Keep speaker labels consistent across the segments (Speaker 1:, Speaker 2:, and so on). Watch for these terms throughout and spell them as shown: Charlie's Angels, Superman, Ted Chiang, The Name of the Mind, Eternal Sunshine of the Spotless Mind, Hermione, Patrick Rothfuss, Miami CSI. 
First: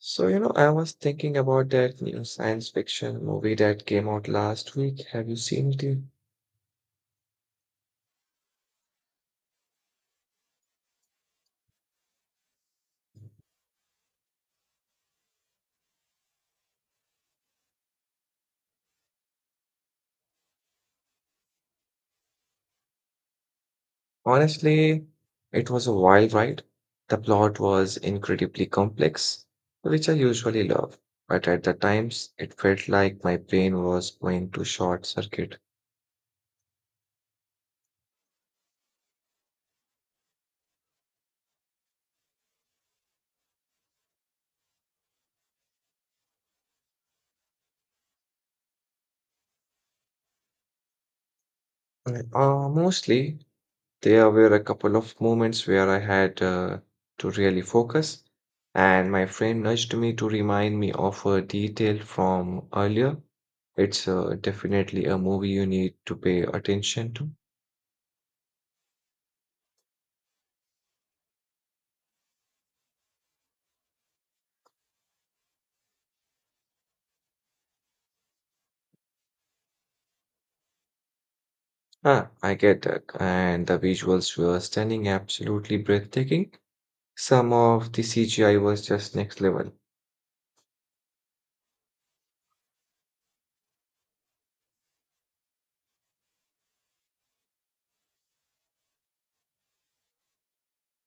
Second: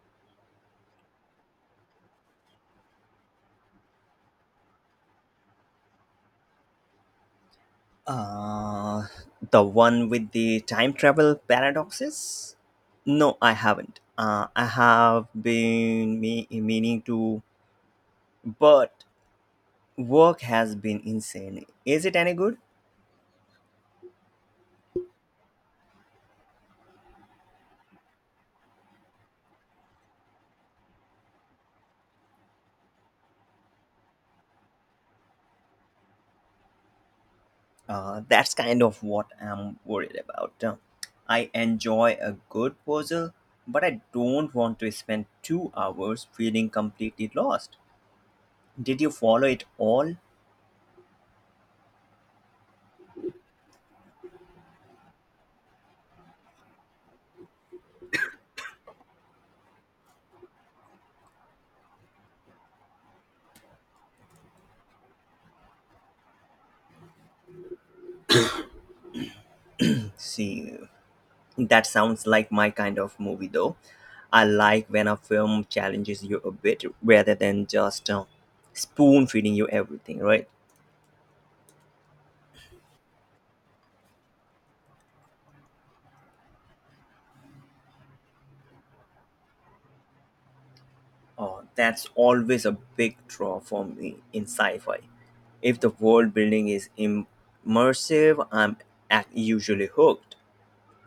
Speaker 1: So, you know, I was thinking about that new science fiction movie that came out last week. Have you seen it?
Speaker 2: Uh, the one with the time travel paradoxes? No, I haven't. I have been meaning to, but work has been insane. Is it any good?
Speaker 1: Honestly, it was a wild ride. The plot was incredibly complex, which I usually love, but at the times it felt like my brain was going to short circuit.
Speaker 2: That's kind of what I'm worried about. I enjoy a good puzzle, but I don't want to spend 2 hours feeling completely lost. Did you follow it all?
Speaker 1: Mostly there were a couple of moments where I had to really focus, and my friend nudged me to remind me of a detail from earlier. It's definitely a movie you need to pay attention to.
Speaker 2: See, that sounds like my kind of movie, though. I like when a film challenges you a bit rather than just spoon feeding you everything, right?
Speaker 1: Ah, I get that. And the visuals were stunning, absolutely breathtaking. Some of the CGI was just next level.
Speaker 2: Oh, that's always a big draw for me in sci fi. If the world building is immersive, I'm usually hooked.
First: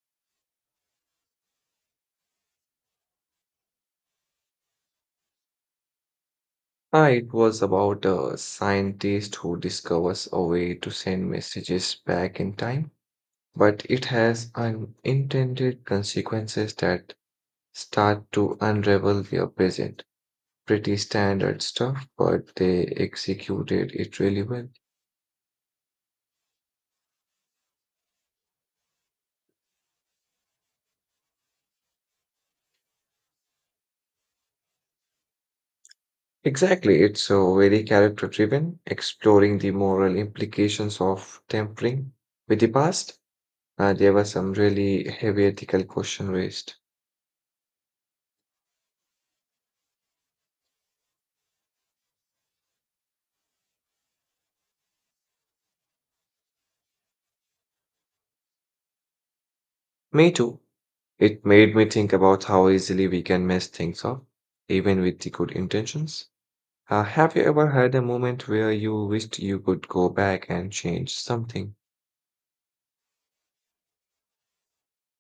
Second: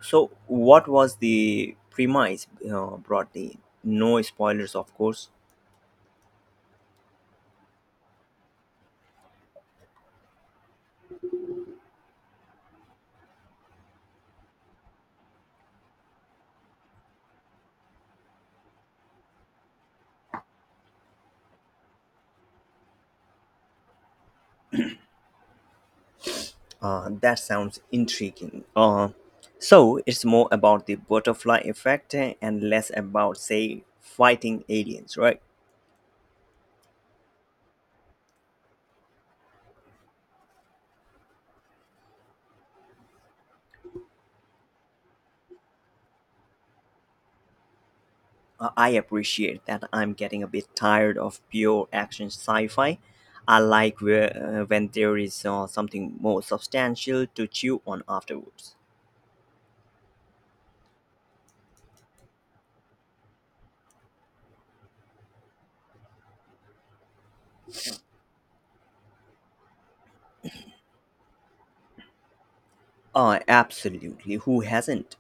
Speaker 2: So, what was the premise broadly? No spoilers, of course.
Speaker 1: Ah, it was about a scientist who discovers a way to send messages back in time, but it has unintended consequences that start to unravel their present. Pretty standard stuff, but they executed it really well.
Speaker 2: That sounds intriguing. So it's more about the butterfly effect and less about, say, fighting aliens, right?
Speaker 1: Exactly, it's so very character driven, exploring the moral implications of tampering with the past. There were some really heavy ethical questions raised.
Speaker 2: I appreciate that I'm getting a bit tired of pure action sci fi. I like where, when there is something more substantial to chew on afterwards.
Speaker 1: Me too. It made me think about how easily we can mess things up, even with the good intentions. Have you ever had a moment where you wished you could go back and change something?
Speaker 2: Absolutely. Who hasn't?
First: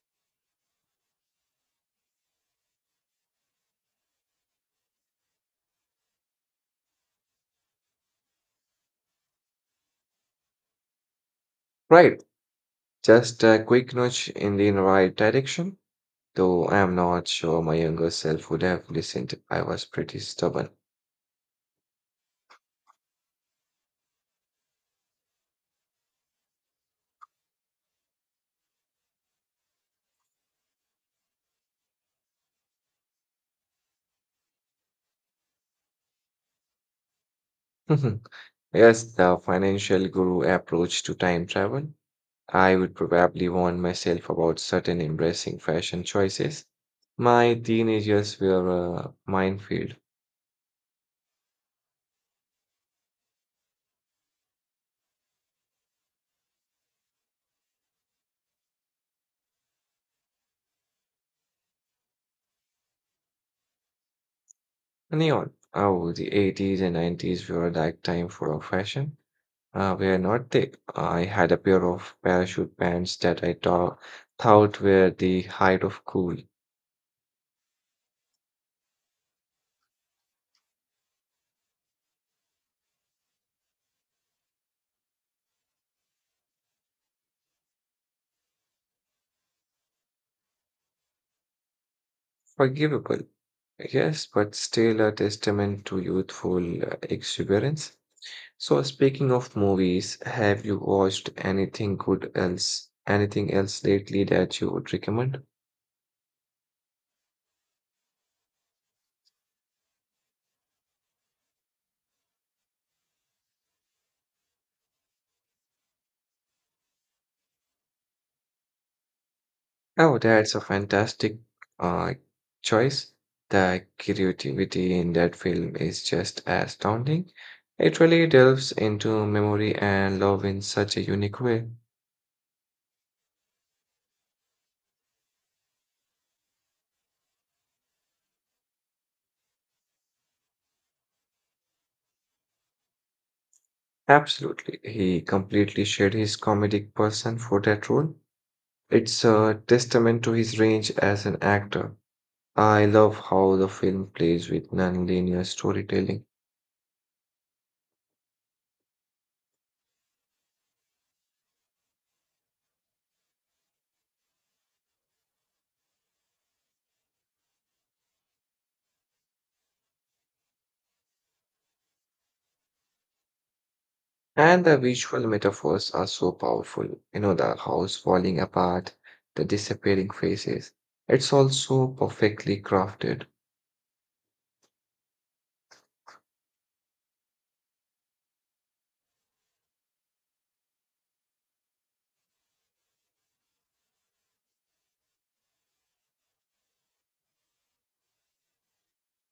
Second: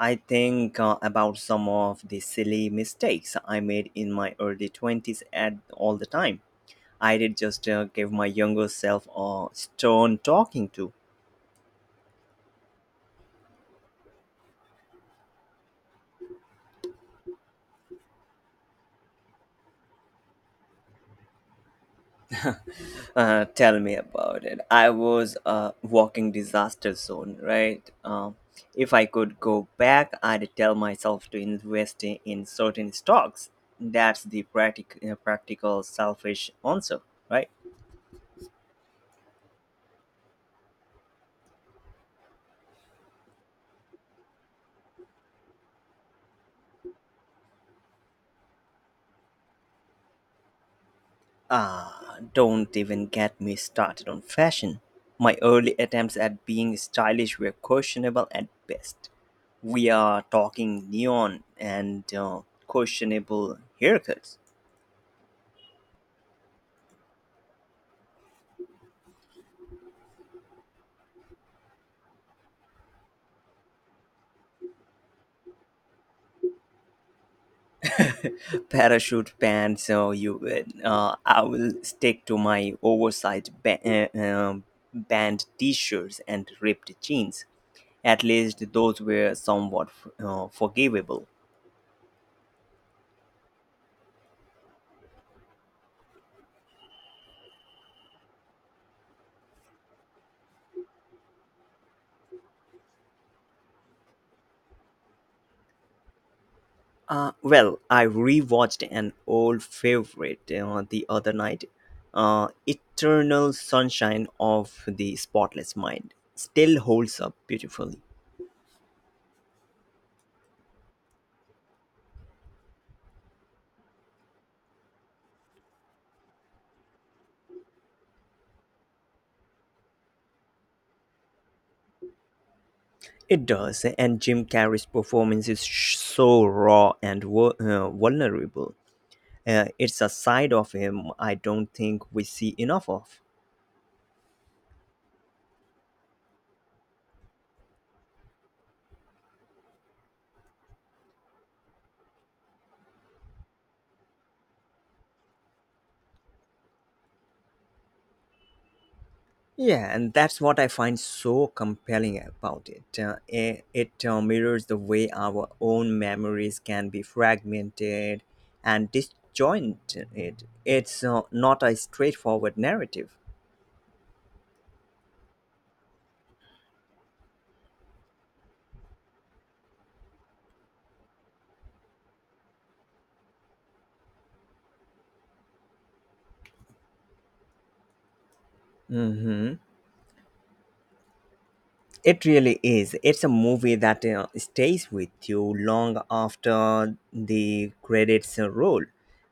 Speaker 2: I think about some of the silly mistakes I made in my early 20s at all the time I did just give my younger self a stone talking to.
Speaker 1: Right, just a quick nudge in the right direction, though I am not sure my younger self would have listened. I was pretty stubborn.
Speaker 2: Tell me about it. I was a walking disaster zone, right? If I could go back, I'd tell myself to invest in certain stocks. That's the practical, selfish answer, right?
Speaker 1: Yes, the financial guru approach to time travel. I would probably warn myself about certain embracing fashion choices. My teenage years were a minefield.
Speaker 2: Ah, don't even get me started on fashion. My early attempts at being stylish were questionable at best. We are talking neon and questionable haircuts.
Speaker 1: Neon. Oh, the 80s and 90s were a dark time for fashion. Were not thick. I had a pair of parachute pants that thought were the height of cool.
Speaker 2: Parachute pants, so you I will stick to my oversized band t shirts and ripped jeans. At least those were somewhat forgivable.
Speaker 1: Forgivable, yes, but still a testament to youthful exuberance. So, speaking of movies, have you watched anything else lately that you would recommend?
Speaker 2: Well, I rewatched an old favorite the other night. Eternal Sunshine of the Spotless Mind still holds up beautifully.
Speaker 1: Oh, that's a fantastic uh, choice. The creativity in that film is just astounding. It really delves into memory and love in such a unique way.
Speaker 2: It does, and Jim Carrey's performance is so raw and vulnerable. It's a side of him I don't think we see enough of.
Speaker 1: Absolutely. He completely shared his comedic person for that role. It's a testament to his range as an actor. I love how the film plays with non-linear storytelling.
Speaker 2: Yeah, and that's what I find so compelling about it. It mirrors the way our own memories can be fragmented and disjointed. It's not a straightforward narrative.
Speaker 1: And the visual metaphors are so powerful. You know, the house falling apart, the disappearing faces. It's also perfectly crafted.
Speaker 2: hmm It really is. It's a movie that stays with you long after the credits roll.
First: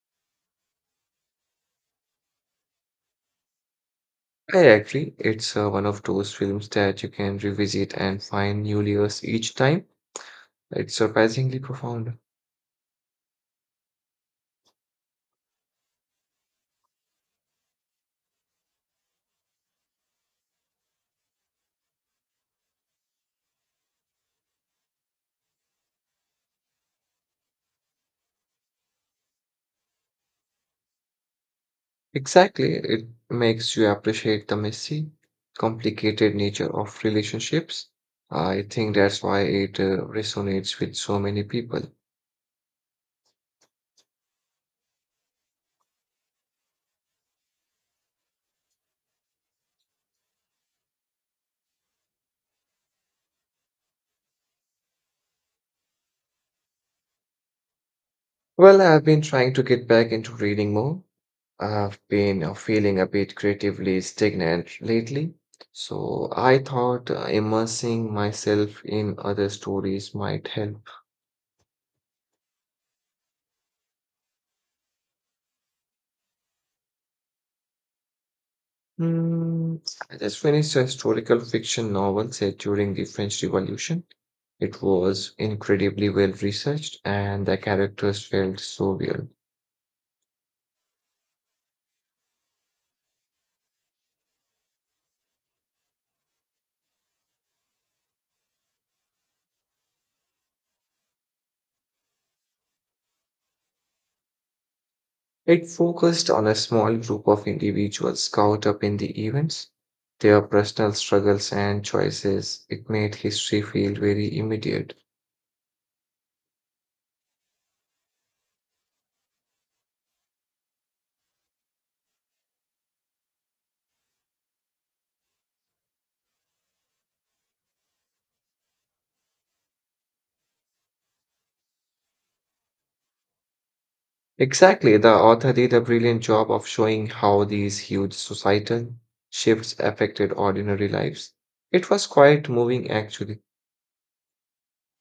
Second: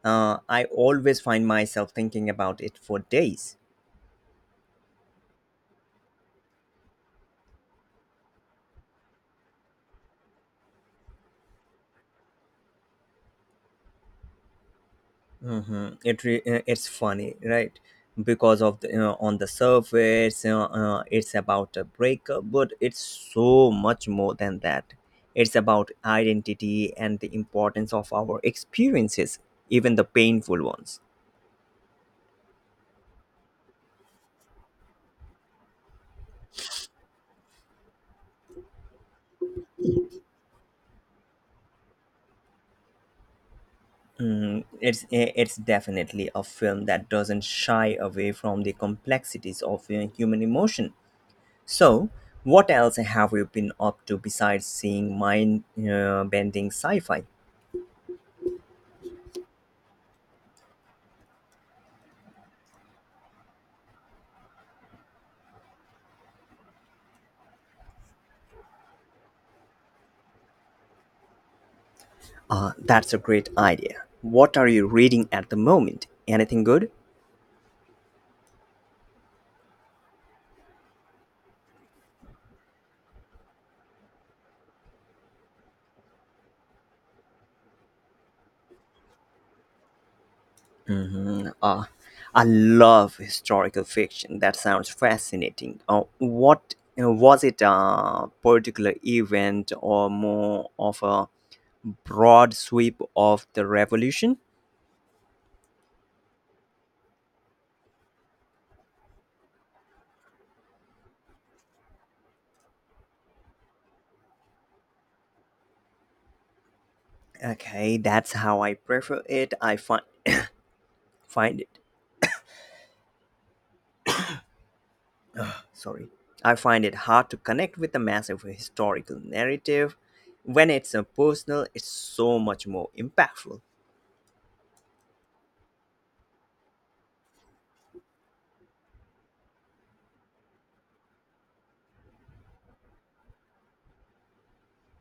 Speaker 2: I always find myself thinking about it for days.
Speaker 1: I agree. It's one of those films that you can revisit and find new layers each time. It's surprisingly profound.
Speaker 2: Mm-hmm. It's funny, right? Because of the on the surface, it's about a breakup, but it's so much more than that. It's about identity and the importance of our experiences, even the painful ones.
Speaker 1: Exactly. It makes you appreciate the messy, complicated nature of relationships. I think that's why it resonates with so many people.
Speaker 2: Mm, it's definitely a film that doesn't shy away from the complexities of human emotion. So, what else have you been up to besides seeing mind-bending sci-fi?
Speaker 1: Well, I've been trying to get back into reading more. I've been feeling a bit creatively stagnant lately, so I thought immersing myself in other stories might help.
Speaker 2: That's a great idea. What are you reading at the moment? Anything good?
Speaker 1: Hmm, I just finished a historical fiction novel set during the French Revolution. It was incredibly well researched, and the characters felt so real.
Speaker 2: hmm Uh, I love historical fiction. That sounds fascinating. What was it a particular event or more of a broad sweep of the revolution?
Speaker 1: It focused on a small group of individuals caught up in the events, their personal struggles and choices. It made history feel very immediate.
Speaker 2: Okay, that's how I prefer it. Find it. Sorry, I find it hard to connect with a massive historical narrative. When it's a personal, it's so much more impactful.
Speaker 1: Exactly, the author did a brilliant job of showing how these huge societal shifts affected ordinary lives. It was quite moving, actually.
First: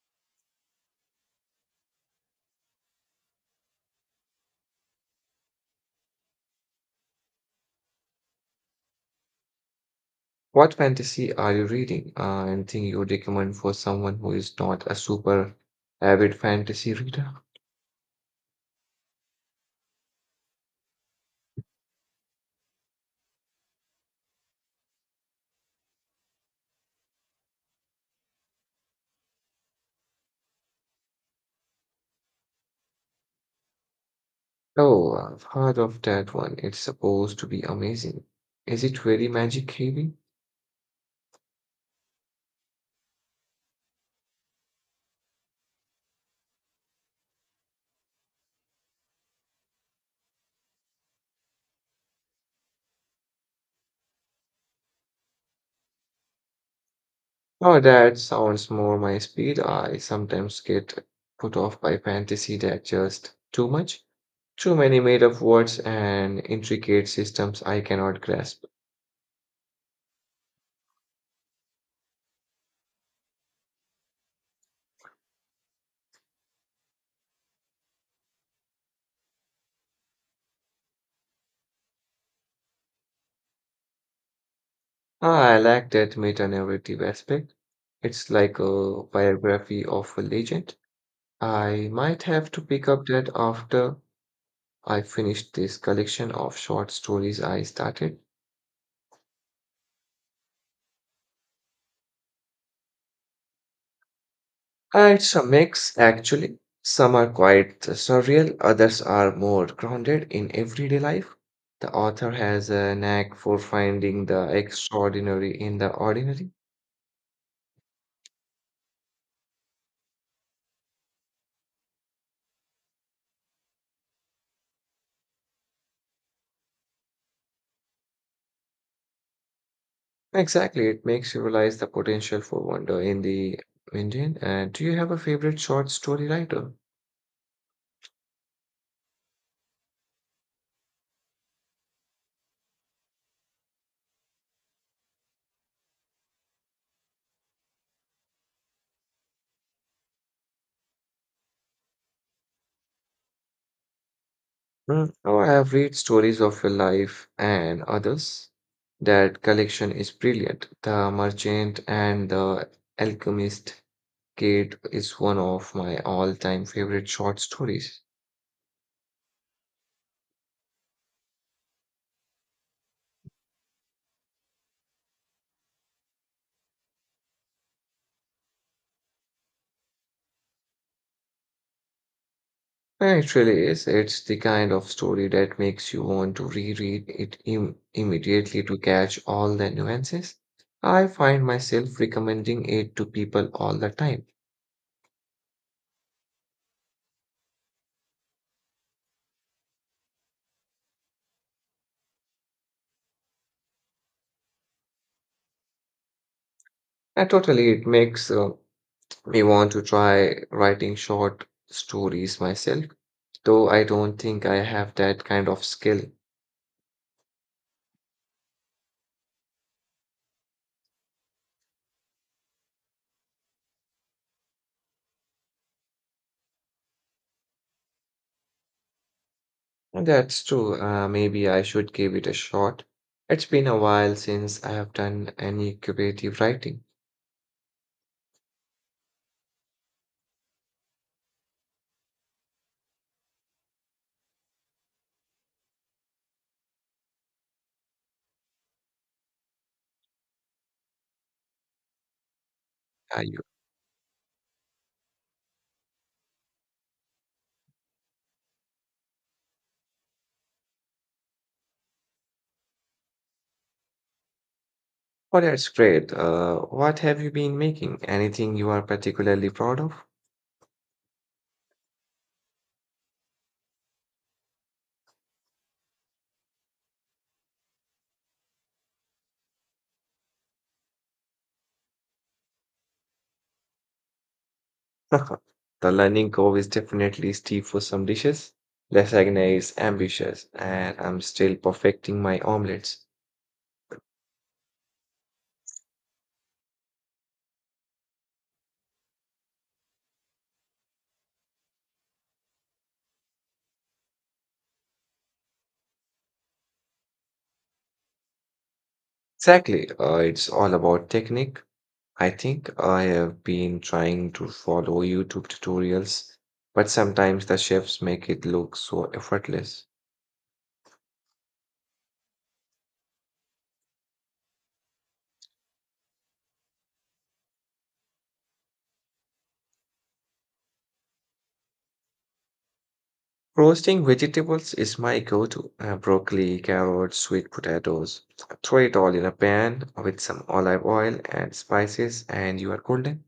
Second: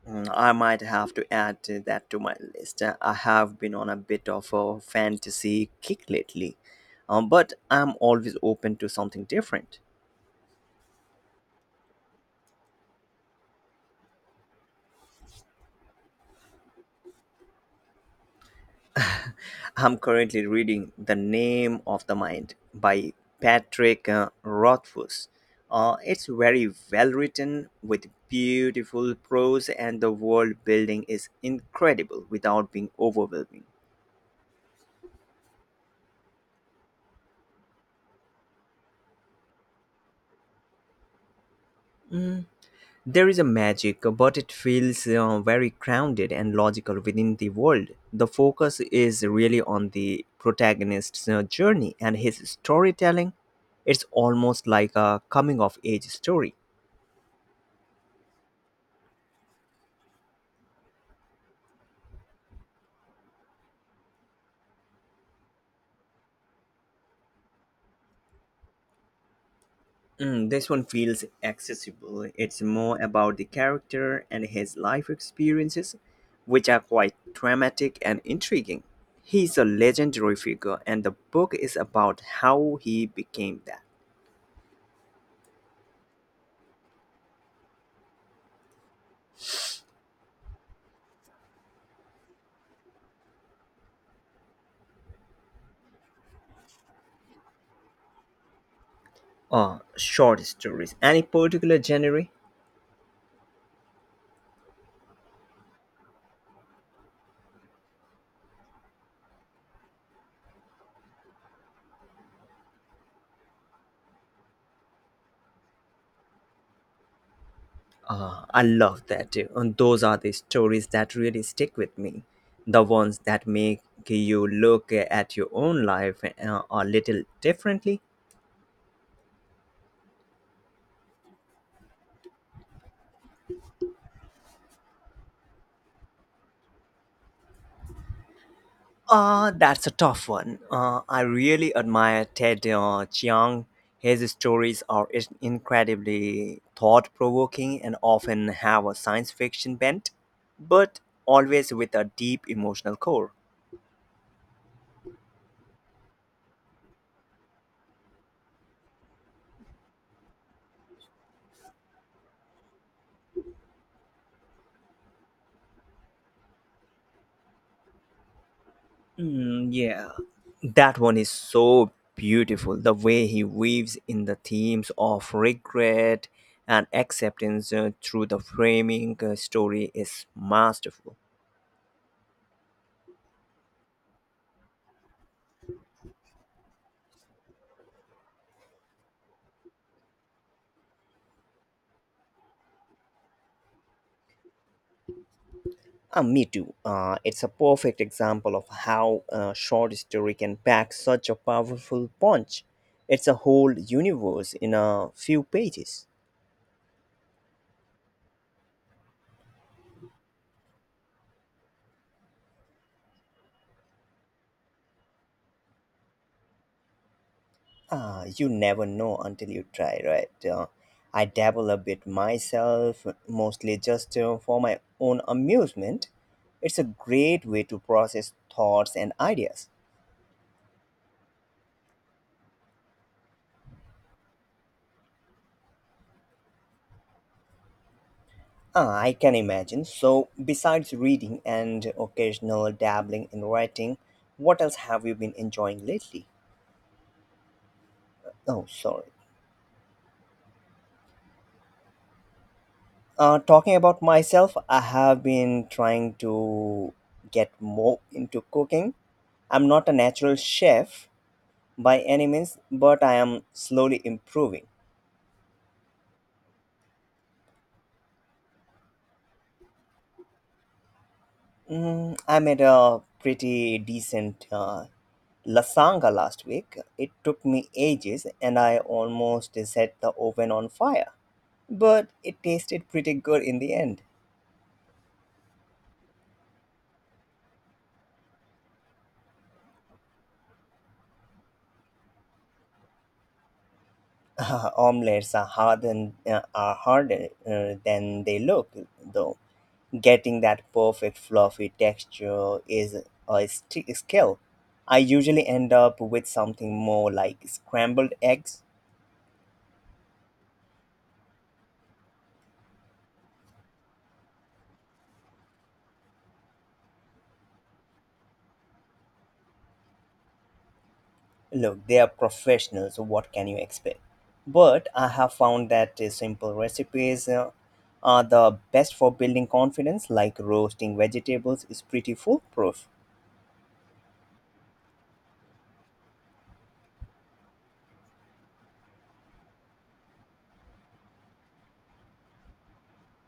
Speaker 2: Mm, I might have to add to that to my list. I have been on a bit of a fantasy kick lately, but I'm always open to something different.
Speaker 1: What fantasy are you reading? Anything you would recommend for someone who is not a super avid fantasy reader?
Speaker 2: I'm currently reading The Name of the Mind by Patrick Rothfuss. It's very well written with beautiful prose, and the world building is incredible without being overwhelming.
Speaker 1: Oh, I've heard of that one. It's supposed to be amazing. Is it very magic heavy?
Speaker 2: There is a magic, but it feels very grounded and logical within the world. The focus is really on the protagonist's journey and his storytelling. It's almost like a coming of age story.
Speaker 1: Oh, that sounds more my speed. I sometimes get put off by fantasy that just too much, too many made up words and intricate systems I cannot grasp.
Speaker 2: Mm, this one feels accessible. It's more about the character and his life experiences, which are quite dramatic and intriguing. He's a legendary figure, and the book is about how he became that.
Speaker 1: Ah, I like that meta-narrative aspect. It's like a biography of a legend. I might have to pick up that after I finish this collection of short stories I started.
Speaker 2: Short stories. Any particular genre?
Speaker 1: It's a mix, actually. Some are quite surreal, others are more grounded in everyday life. The author has a knack for finding the extraordinary in the ordinary.
Speaker 2: I love that too. And those are the stories that really stick with me. The ones that make you look at your own life a little differently.
Speaker 1: Exactly, it makes you realize the potential for wonder in the mundane. And do you have a favorite short story writer?
Speaker 2: That's a tough one. I really admire Ted Chiang. His stories are incredibly thought provoking and often have a science fiction bent, but always with a deep emotional core.
Speaker 1: Hmm, oh, I have read stories of your life and others. That collection is brilliant. The Merchant and the Alchemist Kate is one of my all time favorite short stories.
Speaker 2: Mm, yeah, that one is so beautiful. The way he weaves in the themes of regret and acceptance through the framing story is masterful.
Speaker 1: And it really is. It's the kind of story that makes you want to reread immediately to catch all the nuances. I find myself recommending it to people all the time.
Speaker 2: Me too. It's a perfect example of how a short story can pack such a powerful punch. It's a whole universe in a few pages.
Speaker 1: And totally, it makes me want to try writing short stories myself, though I don't think I have that kind of skill.
Speaker 2: You never know until you try, right? I dabble a bit myself, mostly just for my own amusement. It's a great way to process thoughts and ideas.
Speaker 1: That's true. Maybe I should give it a shot. It's been a while since I have done any creative writing.
Speaker 2: Ah, I can imagine. So, besides reading and occasional dabbling in writing, what else have you been enjoying lately? Oh, sorry.
Speaker 1: Are you?
Speaker 2: Talking about myself, I have been trying to get more into cooking. I'm not a natural chef, by any means, but I am slowly improving.
Speaker 1: Oh, that's great. What have you been making? Anything you are particularly proud of?
Speaker 2: Mm, I made a pretty decent lasagna last week. It took me ages and I almost set the oven on fire, but it tasted pretty good in the end.
Speaker 1: The learning curve is definitely steep for some dishes. Lasagna is ambitious, and I'm still perfecting my omelets.
Speaker 2: Omelets are harder than they look, though. Getting that perfect fluffy texture is a skill. I usually end up with something more like scrambled eggs.
Speaker 1: Exactly, it's all about technique. I think I have been trying to follow YouTube tutorials, but sometimes the chefs make it look so effortless.
Speaker 2: Look, they are professionals, so what can you expect? But I have found that simple recipes are the best for building confidence, like roasting vegetables is pretty foolproof.
Speaker 1: Roasting vegetables is my go-to. Broccoli, carrots, sweet potatoes. Throw it all in a pan with some olive oil and spices, and you are golden.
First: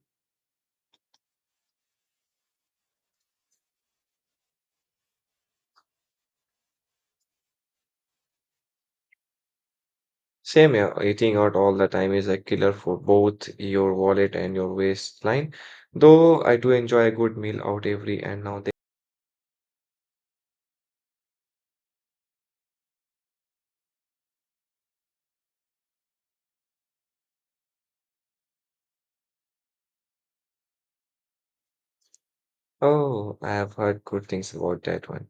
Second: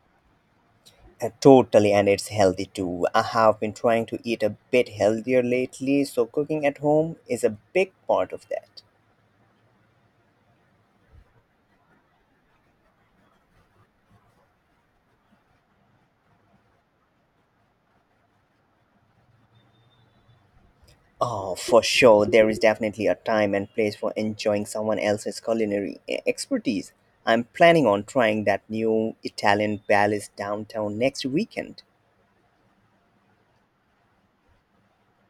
Speaker 2: Totally, and it's healthy too. I have been trying to eat a bit healthier lately, so cooking at home is a big part of that.
Speaker 1: Same here, eating out all the time is a killer for both your wallet and your waistline. Though I do enjoy a good meal out every and now then.
Speaker 2: Oh, for sure. There is definitely a time and place for enjoying someone else's culinary expertise. I'm planning on trying that new Italian palace downtown next weekend.
Speaker 1: Oh, I have heard good things about that one.